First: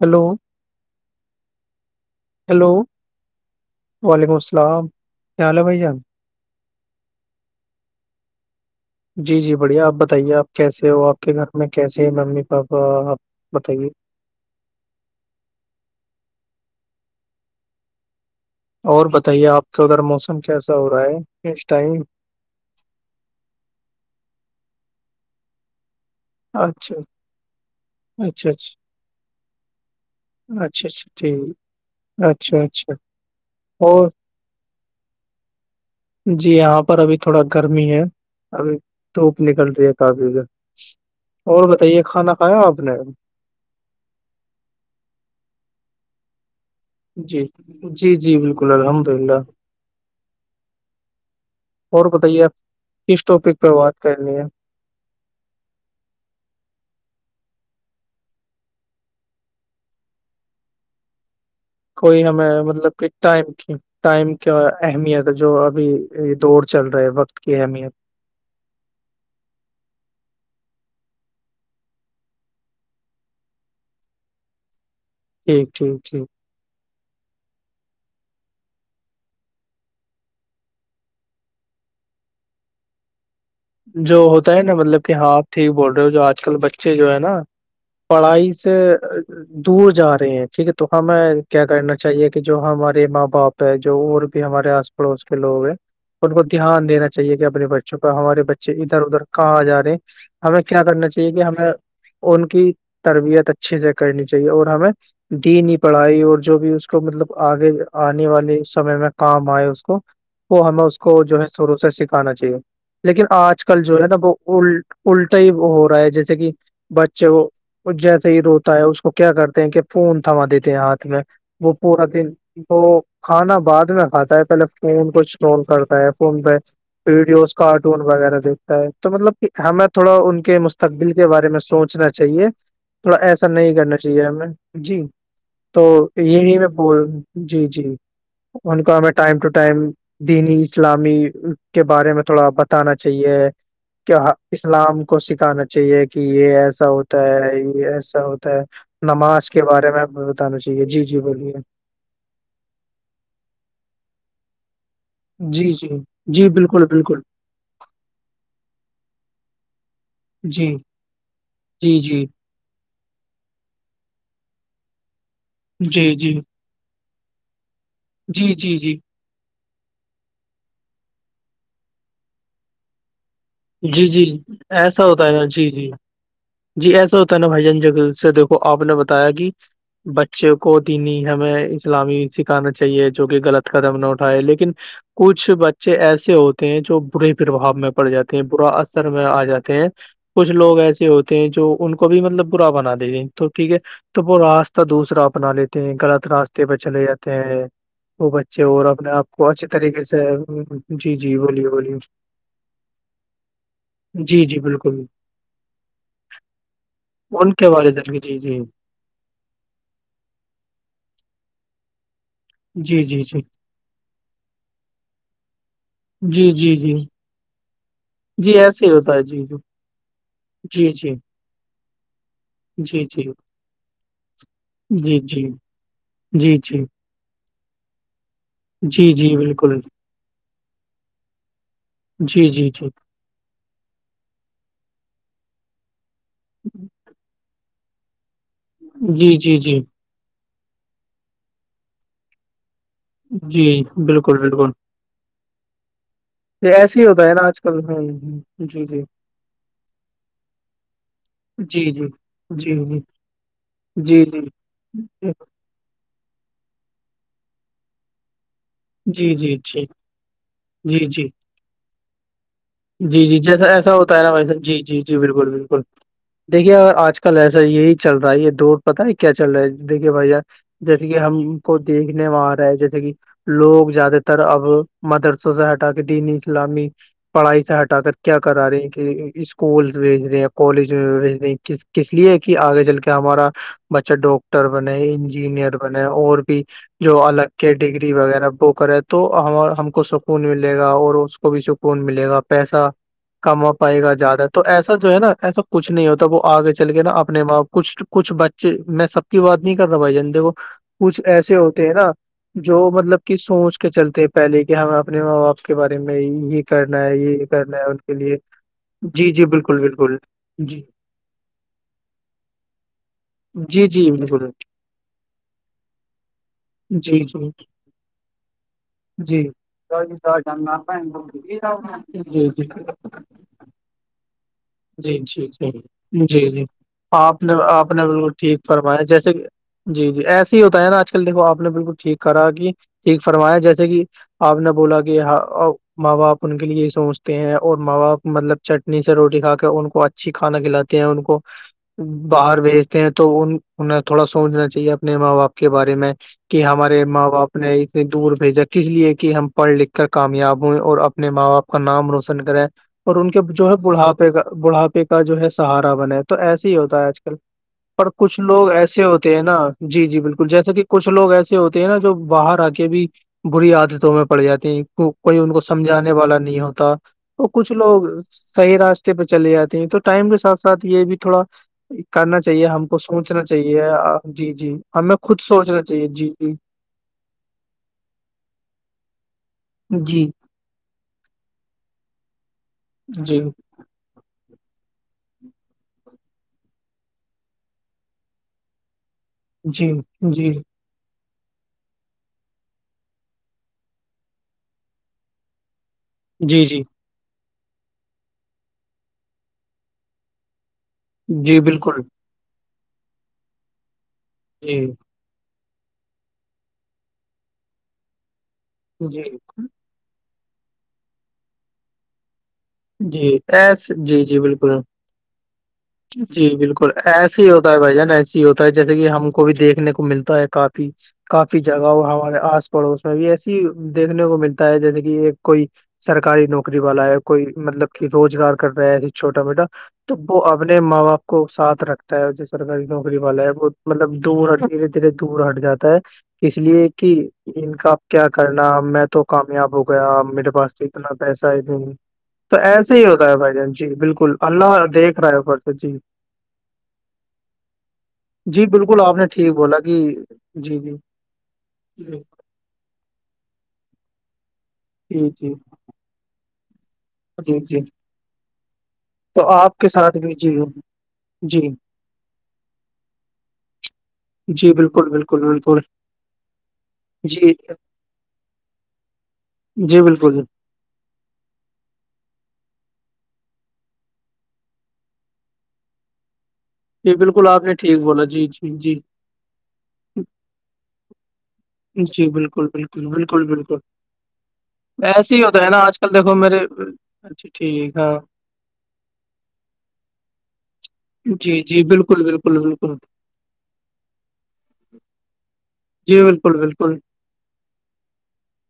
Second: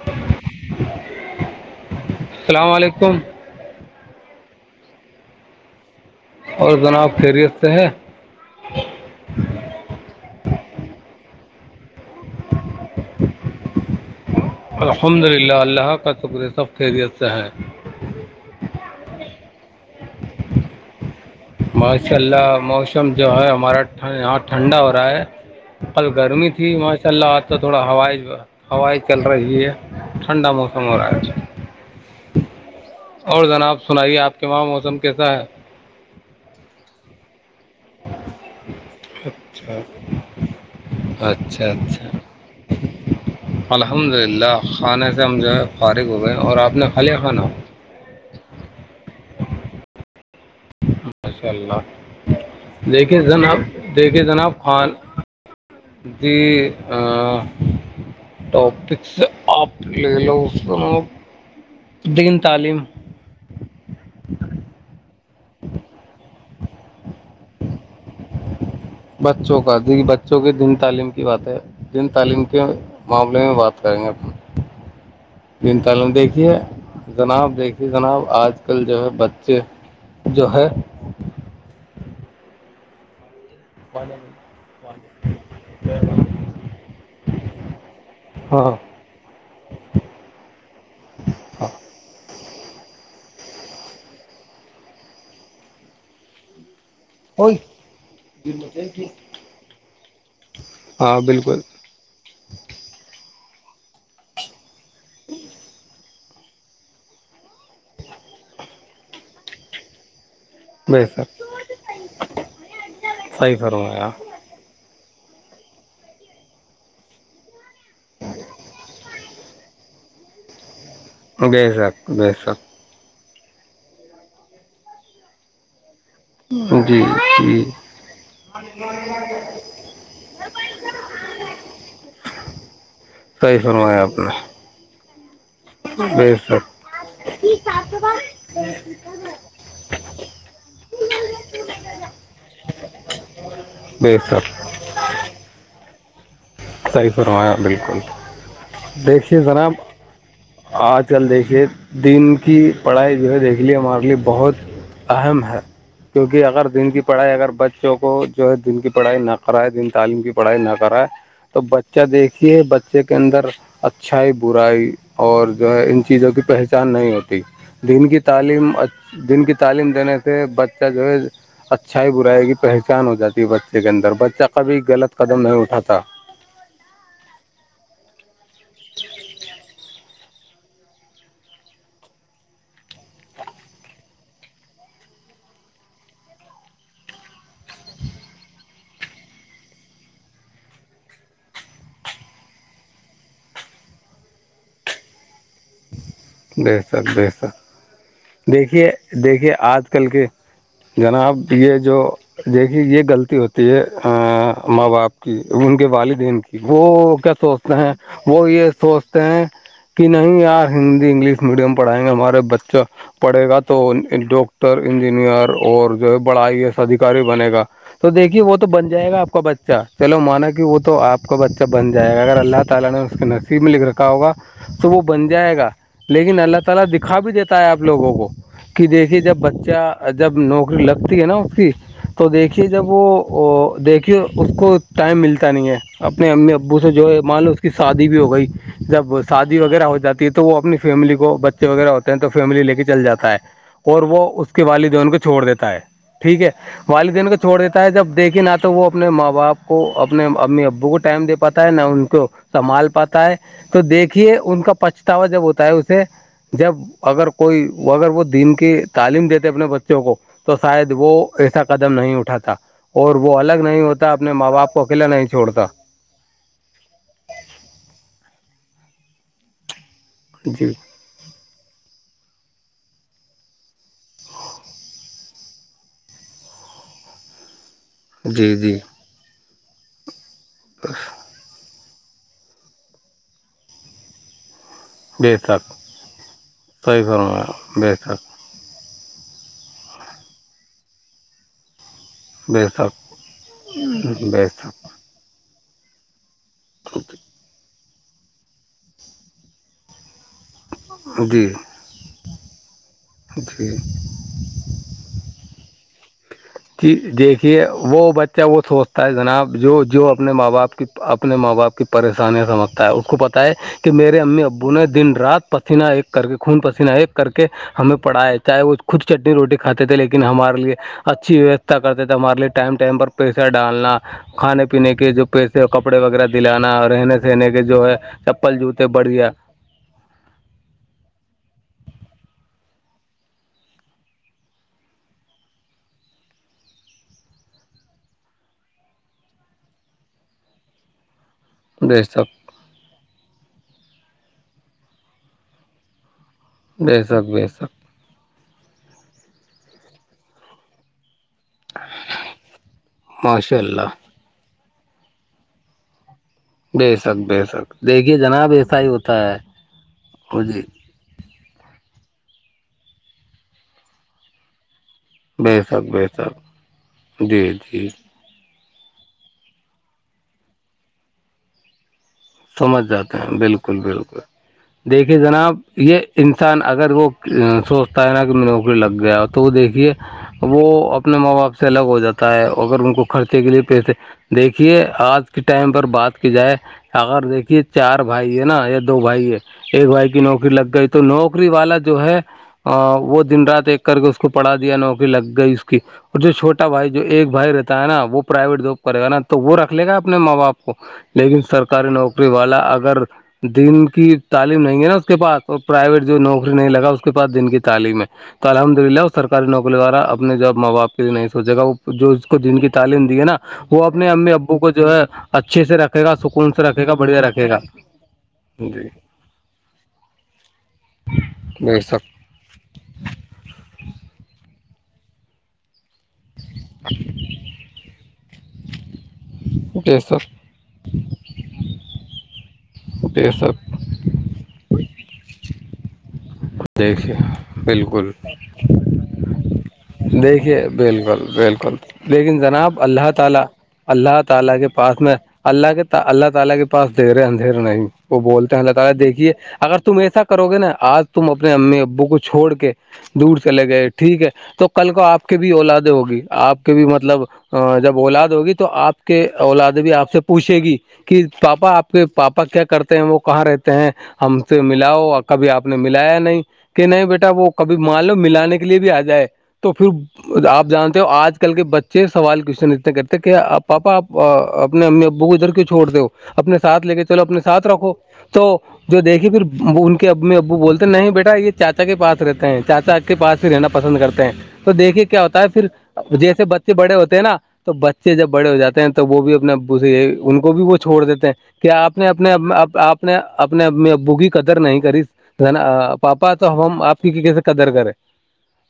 hello السلام hello علیکم وعلیکم السلام اور جناب خیریت سے ہے جی جی بڑھیا آپ بتائیے آپ کیسے ہو آپ کے گھر میں کیسے ہیں ممی پاپا آپ بتائیے الحمد للہ اللہ کا شکر سب خیریت سے ہے اور بتائیے آپ کے ادھر موسم کیسا ہو رہا ہے اس ٹائم ماشاء اللہ موسم جو ہے ہمارا یہاں ٹھنڈا ہو رہا ہے کل گرمی تھی اچھا ماشاء اللہ آج تو تھوڑا ہوائی اچھا اچھا اچھا ہوائ چل رہی ہے ٹنڈا موسم ہو رہائے ہاں اور جناب سنائیے آپ کے وہاں موسم کیسا ہے جی یہاں پر ابھی تھوڑا گرمی ہے ابھی دھوپ نکل رہی ہے کافی اھر اور اچھا بتائیے اچھا کھانا کھایا آپ نے الحمد للہ خانے سے ہم جو ہے فارغ ہو گئے اور آپ نے کھا لیا جی کھانا جی جی بالکل الحمد للہ ماشاء اللہ اور بتائیے آپ دیکھیے کس جناب ٹاپک پہ بات دیکھے کرنی ہے جناب خان جی ٹاپکس آپ لے لو اس کوئی دین ہمیں تعلیم مطلب کہ ٹائم کی ٹائم کا اہمیت جو ابھی دوور چل رہا ہے وقت کی اہمیت بچوں کا دیکھیے بچوں کے دن تعلیم کی بات ہے جن تعلیم کے معاملے میں بات کریں گے ٹھیک تین ٹھیک تلم ٹھیک دیکھیے جناب دیکھیے جناب آج کل جو ہے بچے جو ہے جو ہوتا ہے نا مطلب کہ ہاں آپ ٹھیک بول رہے ہو جو آج کل بچے جو ہے نا پڑھائی ہاں سے دور جا رہے ہیں ٹھیک ہے تو ہمیں کیا کرنا چاہیے کہ جو ہمارے ماں باپ جو اور بھی ہمارے آس پڑوس کے لوگ ہیں ان کو دھیان دینا چاہیے کہ اپنے بچوں کا ہمارے بچے ادھر ادھر کہاں جا رہے ہیں ہمیں کیا کرنا ہاں چاہیے کہ بالکل ہمیں ان کی تربیت اچھے سے کرنی چاہیے اور ہمیں دیینی پڑھائی اور جو بھی اس تو مطلب آگے آنے والے سمے میں کام آئے اس کو وہ ہمیں اس بے کو جو شک ہے شروع سے سکھانا چاہیے لیکن صحیح آج کل جو ہے فرمایا نا ب الٹا ہی ہو رہا ہے جیسے کہ بچے کو وہ جیسے ہی روتا ہے اس کو کیا کرتے ہیں کہ فون تھما دیتے ہیں ہاتھ میں بے وہ پورا شک دن بے شک وہ کھانا بعد میں کھاتا ہے پہلے فون کو چون کرتا ہے فون پہ جی ویڈیوز جی کارٹون وغیرہ بھی تو مطلب کہ ہمیں تھوڑا ان کے مستقبل کے بارے میں سوچنا چاہیے تھوڑا ایسا صحیح نہیں کرنا فرمایا آپ چاہیے ہمیں نے جی تو بے یہی میں شک بول جی جی ان کا میں ٹائم ٹو ٹائم دینی اسلامی کے بارے میں تھوڑا بتانا چاہیے کہ بے شک اسلام کو سکھانا چاہیے کہ یہ ایسا صحیح ہوتا فرمایا ہے یہ بالکل ایسا ہوتا ہے دیکھیے نماز کے جناب بارے میں بتانا چاہیے آج جی جی کل بولیے دیکھیے دین کی پڑھائی جو ہے دیکھ لیے ہمارے لیے بہت اہم ہے جی جی کیونکہ جی اگر بالکل دن کی بالکل پڑھائی اگر بچوں کو جو ہے دن کی پڑھائی نہ کرائے دن تعلیم کی پڑھائی جی نہ کرائے تو جی بچہ جی دیکھیے بچے کے اندر اچھائی برائی اور جو ہے ان جی چیزوں جی کی پہچان نہیں ہوتی دن کی جی تعلیم جی دن کی تعلیم دینے سے بچہ جو ہے اچھائی برائی گی پہچان ہو جاتی ہے بچہ لیکن جی جی در جی بچہ کبھی ایسا غلط ہوتا ہے قدم نا نہیں جی جی اٹھاتا جی ایسا ہوتا ہے نا بھائی جان ج سے دیکھو آپ نے بتایا کہ بچے کو دینی ہمیں اسلامی سکھانا چاہیے جو کہ غلط قدم نہ اٹھائے لیکن کچھ بچے ایسے ہوتے ہیں جو برے پرباؤ میں پڑ جاتے برا اثر میں آ جاتے ہیں کچھ لوگ ایسے ہوتے ہیں جو ان کو بھی مطلب برا بنا دیتے ہیں تو ٹھیک ہے تو وہ راستہ دوسرا اپنا لیتے ہیں غلط راستے پہ بے چلے شک بے جاتے شک ہیں وہ بچے اور دیکھیے اپنے آپ کو دیکھیے اچھے آج طریقے کل سے کے جی جی جناب بولیے یہ بولیے جو دیکھیے یہ غلطی ہوتی ہے جی جی ماں بالکل باپ کی ان کے والدین کی وہ کیا ان کے سوچتے بارے ہیں میں جی وہ جی یہ سوچتے ہیں کہ نہیں یار ہندی انگلش میڈیم پڑھائیں گے ہمارے بچے جی اچھا جی جی پڑھے گا تو ڈاکٹر انجینئر اور جو ہے بڑا جی آئی ای جی ایس جی ادھیکاری بنے گا تو دیکھیے جی وہ تو ایسے بن ہی جائے ہوتا گا ہے آپ کا جی جی بچہ چلو مانا کہ وہ تو جی آپ اچھا بن جائے گا اگر اللہ جی تعالی نے جی اس کو جی نصیب میں لکھ رکھا ہوگا تو وہ جی بن جی جائے گا لیکن اللہ جی جی تعالی دکھا بھی دیتا ہے اپ لوگوں کو کہ جی دیکھیے جی جب بالکل بچہ جب نوکری لگتی ہے نا اس کی تو جی دیکھیے جی جی جب وہ وہ دیکھیے اس کو ٹائم ملتا نہیں ہے اپنے امی ابو سے جو ہے مانو اس شادی بھی ہو گئی جب جی جی شادی جی وغیرہ ہو جاتی ہے تو وہ اپنی فیملی کو بچے وغیرہ ہوتے تویملیے کے چل جاتا جی اور وہ بالکل اس کے بالکل والد ان کو چھوڑ دیتا ہے ٹھیک ہے یہ ایسے ہی ہوتا والدین ہے کو نا چھوڑ آج کل دیتا ہے ہ جب دیکھے نہا تو وہ جی جی اپنے ماں باپ کو اپنے امی ابو کو ٹائم دے پاتا ہے نہ جی ان جی کو سنبھال جی پاتا ہے تو جی جی دیکھیے جی ان کا پچھتاوا جب ہوتا ہے اسے جب اگر کوئی اگر وہ دن کی تعلیم جی دیتے جی جی اپنے بچوں کو تو شاید جی وہ جی ایسا قدم نہیں اٹھاتا اور جی جی وہ الگ جیسا نہیں ایسا ہوتا ہے نا اپنے ماں ویسا باپ جی کو جی اکیلا جی نہیں بالکل چھوڑتا بالکل دیکھیے ا آج کل ایسا یہی چل رہا ہے یہ دوور پتا ہے کیا چل رہا ہے دیکھیے بھائی جی ج ج کہ ہم کو دیکھنے میں آ رہا ہے جیسے کہ لوگ زیادہ تر اب مدرسوں سے ہٹا کے دینی اسلامی پڑھائی سے ہٹا کر کیا جی کرا جی رہے ہیں کہ اسکولس بھیج رہے ہیں یا کالج میں بھیج رہے ہیں کس اس لیے کہ آگے چل کے ہمارا بچہ ڈوک ٹر بنے بے شک انجینئر بنے اور بھی صحیح جو الگ کے فرمایا بے ڈگری شک وغہ وہ کرے تو ہم کو سکون ملے گا اور کو بھی سکون ملے گا بے پیسا کما پائے گا شک زیادہ بے تو ایسا جو ہے نا ایسا کچھ نہیں ہوتا وہ آگے چل کے نا شک اپنے باپ کچھ کچھ بچے میں سب کی بات نہیں کر رہتا بھائی جندے کو کچھ جی ایسے ہوتے ہیں نا جو مطلب کہ جی سوچ کے چلتے ہیں پہلے کہ ہمیں اپنے ماں باپ کے بارے میں یہ کہ کرنا ہے یہ دیکھیے کرنا ہے ان وہ کے لیے بچہ وہ سوچتا ہے جی جی جناب بالکل جو جو بالکل اپنے ماں باپ جی کی اپنے ماں باپ کی پریشانیاں سمجھتا ہے اس کو پت ہے جی کہ جی میرے امی بالکل ابو نے دن رات پسیینہ ایک کر کے خون پسینہ ایک جی کر کے جی ہمیں پڑا ہے چاہے وہ خود چٹنی جی روٹی کاتے تھے لیکن ہمارے لیے اچھی ویوستھ کرتے تھے ہمارے جی ٹائم ٹائم پر جی پیسا ڈالنا کھانے پینے کے جی جو جی پیسے کپڑے جی وغیرہ جی جی دلانا اور رہنے آپ سہنے نے کے جو آپ ہے نے بالکل چپل ٹھیک جوتے فرمایا بڑھ گیا جیسے کہ جی جی ایسے ہی ہوتا ہے نا آج کل دیکھو آپ نے بالکل ٹھیک کرا کہ ٹھیک فرمایا جیسے کہ آپ نے بولا کہ ماں باپ ان کے لیے سوچتے ہیں اور ماں باپ مطلب چٹنی سے روٹی کھاتے ان کو اچھی کھانا کلاتے ہیں ان کو بے شک باہر بھیجتے ہیں تو ان انہیں تھوڑا سوچنا چاہیے اپنے ماں باپ کے بارے میں کہ بے ہمارے ماں شک بے باپ شک نے دور بھیجا کس لیے کہ ہم پڑھ لکھ کر کامیاب ہوئے اور اپنے ماں باپ کا نام روشن کرے اور ان کے ماشاء جو ہے اللہ بڑھاپے کا بڑھاپے کا جو ہے سہارا بنے تو ایسے ہی بے ہوتا ہے شک آج کل بے شک پر دیکھیے کچھ جناب لوگ ایسا ہی ایسے ہوتا ہوتے ہیں نا جی جی بالکل جیسا کہ کچھ لوگ ایسے ہوتے ہیں نا جو باہر آ کے بھی بری عادتوں میں پڑ جاتے ہیں کوئی ان بے کو شک بے سمجھانے والا شک نہیں ہوتا جی تو کچھ جی لوگ صحیح راستے پہ چلے جاتے ہیں تو ٹائم کے ساتھ ساتھ یہ بھی تھوڑا کرنا چاہیے سمجھ ہم کو جاتے ہیں سوچنا بالکل چاہیے بالکل جی جی ہمیں دیکھیے خود جناب سوچنا یہ چاہیے جی جی انسان اگر وہ سوچتا ہے نا کہ نوکری لگ گیا تو وہ دیکھیے جی وہ اپنے ماں باپ سے الگ ہو جاتا ہے اگر ان کو جی خرچے کے لیے پیسے دیکھیے آج کے ٹائم پر بات کی جائے اگر دیکھیے چار بھائی ہے نا یا دو بھائی ہے ایک جی بھائی کی جی نوکری لگ گئی تو تو نوکری والا جو ہے وہ دن رات ایک کر کے اس کو پڑھا دیا نوکری لگ گئی اس کی اور جو جی چھوٹا جی بھائی جو ایک بھائی رہتا ہے نا وہ پرائیویٹ جاب کرے گا نا تو وہ رکھ لے گا اپنے ماں باپ کو لیکن جی سر بالکل ڈری والا اگر دن کی تعلیم جی نہیں ہے نا اس کے پاس پرائیویٹ جو نوکری نہیں لگا اس کے پاس دن کی تعلیم ہے تو الحمد للہ اور جی سرکاری نوکری دوارا ا نے جب ماں باپ کے لیے نہیں سوچے گ وہ جو اس کو دن کی تعلیم دی ہے جی نا وہ ایس اپنے جی امی جی ابو کو بالکل جو ہے اچھے سے رکھے گا جی سکون سے رکھے بالکل گا بڑھیا ایسے رکھے ہی گا ہوتا ہے بھائی جان ایسسی ہی ہوتا ہے جی جیسے کہ ہم کو بھی دیکھنے کو ملتا ہے کافی کافی بے جگہوں شک ہمارے آس پڑوس میں بھی ایسی دیکھنے کو ملتا ہے جیسے کہ کوئی سرکاری نوکری والا ہے کوئی مطلب کہ روزگار کر رہے ہیںے چھوٹا موٹا بے تو شک وہ اپنے ماں باپ کو ساتھ رکھ جو سرکاری نوکری بے والا ہے شک وہ مطلب دور ہ دھیرے دھیرے دور ہٹ جاتا ہے اس لیے دیکھیے کہ ان کا بالکل کیا کرنا میں تو کامیاب ہو گیا میرے دیکھیے پاس تو اتنا بالکل پیسہ ہی بالکل نہیں لیکن تو جناب ایسے ہی اللہ ہوتا ہے تعالی بھائی جان جی بالکل اللہ کے گھر میں دیکھ رہا ہے اوپر سے جی دیر ہے اندھیر نہیں جی بالکل آپ نے ٹھیک بولا کہ جی جی تم اپنے امی ابو کو چھوڑ کے دور چلے گئے ٹھیک ہے تو کل کو آپ جی کے بھی جی اولاد ہوگی آپ کے بھی مطلب جی جی جب اولاد ہوگی تو آپ کی کہ تو اولاد کے بھی آپ ساتھ سے جی پوچھے گی کہ جی پاپا آپ کے پاپا کیا کرتے ہیں وہ کہاں رہتے ہیں ہم سے جی بالکل ملاؤ بالکل کبھی آپ نے بالکل ملایا نہیں کہ نہیں بیٹا وہ جی کبھی مان لو ملاانے کے لیے بھی آ جائے تو جی بالکل پھر آپ جانتے ہو آج کل کے بچے چ سوال کوشچن اتنے کرتے کہ پاپا آپ اپنے امی ابو کو ادھر کیوں چھوڑ دو ہو اپنے ساتھ لے کے جی چلو اپنے بالکل آپ ساتھ نے رکھو ٹھیک بولا تو جی جی جی جو دیکھیے پھر ان کے ا ا وہ بولتے نہیں بیٹا یہ چاچا کے پاس جی رہتے ہیں بالکل چاچا بالکل کے پاس بالکل ہی رہنا بالکل پسند کرتے ہیں تو دیکھیے کیا ایسے ہوتا ہی ہے پھر نا آج کل دیکھو جیسے میرے بچے بڑے ہوتے ہیں نا اچھا تو ٹھیک ہاں بچے جب بڑے ہو جاتے ہیں تو وہ بھی اپنا ان کو بھی وہ چھوڑ دیتے ہیں جی کہ جی آپ نے بالکل اپنے بالکل بالکل آپ نے اپنے بوگی قدر نہیں کرا جی پاپا تو بالکل ہم بالکل آپ کی کی سے قدر کرے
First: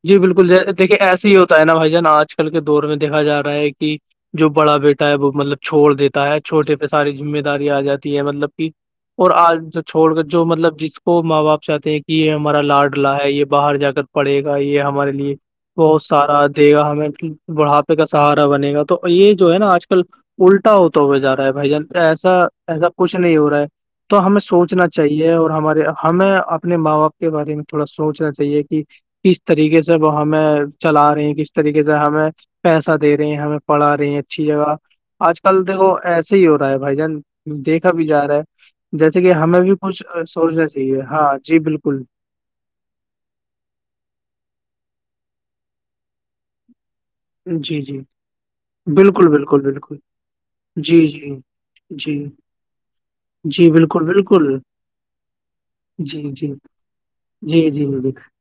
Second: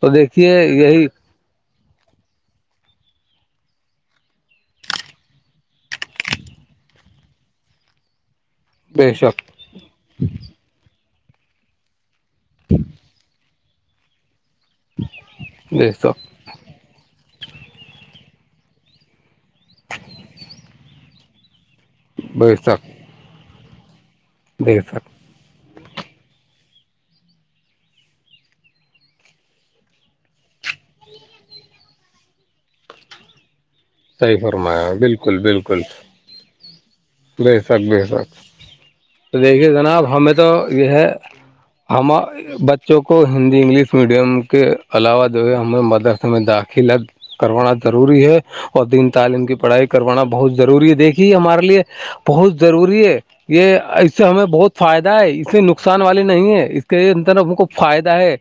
تو دیکھیے یہی تو ہے نا بھائی جان آج کل کے دور میں دیکا رہا ہے کہ جو بڑا بیٹا ہے وہ مطلب چھوڑ دیتا ہے چھوٹے پہ ساری ذمہ داری آ جاتی ہے مطلب کہ بے اور شک آج چھوڑ کر جو مطلب جس کو ماں باپ چاہتے ہیں کہ یہ ہمارا لاڈلا ہے یہ باہر جا کر پڑے گا یہ ہمارے لیے بے بہت شک سارا دے گا ہمیں بڑھاپے کا سہارا بنے گا تو یہ جو ہے نا آج کل الٹا ہوتا ہوئے جا رہا ہے بھائی جان ایسا بے شک ایسا کچھ نہیں ہو رہا ہے تو ہمیں بے سوچنا شک چاہیے اور ہمارے ہمیں اپنے ماں باپ کے بارے میں تھوڑا سوچنا چاہیے کہ کس طریقے سے وہ ہمیں چلا رہے ہیں کس طریقے سے ہمیں پیسہ دے رہے ہیں ہمیں پڑھا رہی ہیں صحیح اچھی جگہ فرمایا بالکل آج کل بالکل دیکھو ایسے ہی ہو رہا ہے بھائی جان بے شک دیکھا بے بھی جا شک رہا ہے جیسے کہ تو ہمیں دیکھیے بھی کچھ جناب ہمیں تو سوچنا یہ چاہیے ہاں جی [unintelligible] بالکل ہم ب جو کو ہندی انگلش میڈیم کے علاوہ جو ہے ہم مدرسے میں داخل کروانا جی جی ضروری ہے اور دین بالکل تعلیم کی بالکل پڑھائی بالکل کروانا بہت ضروری ہے جی جی دیکھیے ہمارے لیے جی بہت ضروری ہے جی یہ بالکل اس سے ہمیں بالکل بہت فائدہ ہے اس سے نقصان والی جی جی نہیں ہے اس کے اندر ہم کو جی جی جی فائدہ ہے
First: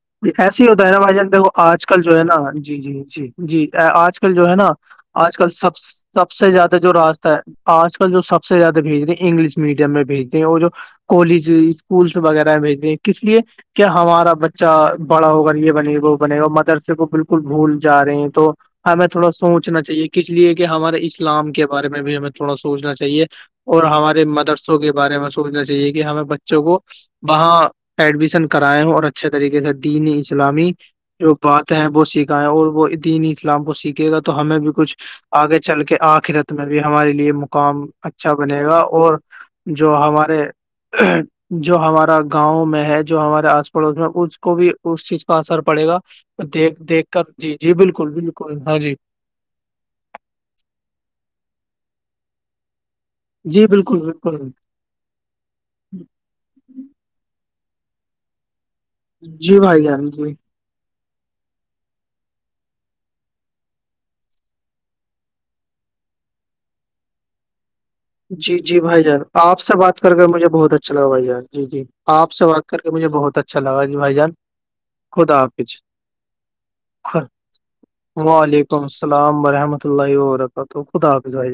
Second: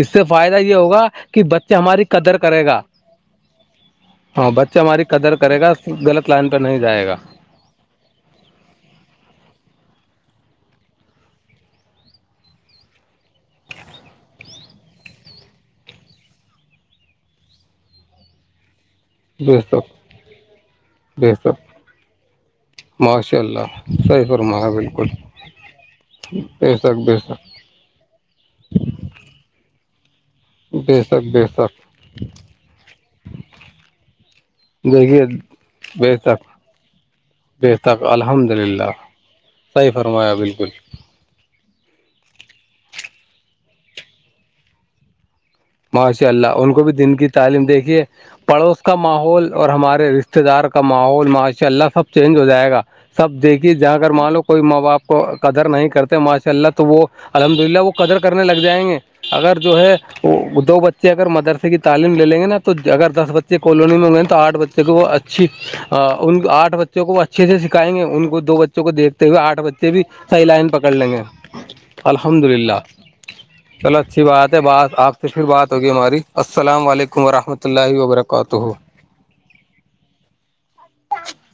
اس سے جی، فائدہ ایسے ہی یہ ہوتا ہے نا ہوگا بھائی جان کہ دیکھو بچہ آج کل ہماری جو ہے نا قدر کرے جی گا جی جی جی آج کل جو ہاں ہے نا بچہ ہماری قدر آج کل کرے گا سب غلط سب لائن سے پہ زیادہ نہیں جو جائے گا راستتا ہے آج کل جو سب سے زیادہ بھیج رہ ہیں انگلش میڈیم میں بھیج رہ ہیں وہ جو کالج اسکولس وغیرہ بھیج د کس لیے کہ ہمارا بچہ بڑا ہوگا یہ بنے گا وہ بنے گا مدرسے کو بالکل بھول جا رہے ہیں تو ہمیں تھوڑا بے سوچنا شک چاہیے کس لیے کہ ہمارے بے اسلام شک کے بارے میں بھی ہمیں تھوڑا سوچنا چے چاہیے ماشاء اللہ اور ہمارے صحیح فرمایا مدرسوں کے بالکل بارے میں سوچنا چاہیے کہ ہمیں بچوں بے کو شک بے شک وہاں ایڈمیشن کرائے ہ اور اچھے طریقے سے دین اسلامی بے شک جو بے بات شک ہیں وہ سیککھائیں اور وہ دین اسلام کو سیکھے گا تو ہمیں بھی کچھ دیکھیے آگے چل کے بے شک آخرت میں بھی ہمارے لیے بے مقام شک اچھا الحمد بنے گا للہ اور صحیح جو فرمایا ہمارے بالکل جو ہمارا گاؤں میں ہے جو ہمارے آس پڑوس میں اس کو بھی اس چیز کا اثر پڑے گا ماشاء اللہ ان دیکھ کو بھی دیکھ دن کی کر جی تعلیم جی دیکھیے بالکل بالکل ہاں پڑوس جی کا ماحول اور ہمارے رشتے دار کا ماحول ماشاء اللہ سب چینج ہو جائے گا سب جی دیکھیے جہاں بالکل اگر بالکل مانو کوئی ماں باپ کو قدر نہیں کرتے ماشاء اللہ تو وہ الحمد للہ وہ قدر کرنے لگ جائیں گے اگر جی جو بھائی ہے جان جی دو بچے اگر مرے کی تعلیم لیں گے نا تو اگر دس بچے کالونی میں ہو گئے ن تو آٹھ بچے کوھ اچ ان آھ بچوں کو اچھے سے سکھائیں گے ان کو دو جی جی بچوں کو بھائی جان دیکھتے ہوئے آھ آپ سے بچے بات بھی کر کے صحیح مجھے لائن بہت پکڑ اچھا لگا لیں گے بھائی جان جی جی آپ الحمد سے بات للہ کر کے مجھے بہت اچھا لگا جی چلو بھائی اچھی جان بات ہے بات آپ تو خدا پھر بات حافظ ہوگی ہماری السلام علیکم خ- ورحمۃ اللہ و برکاتہ وعلیکم السلام ورحمۃ اللہ و برکاتہ خدا حافظائی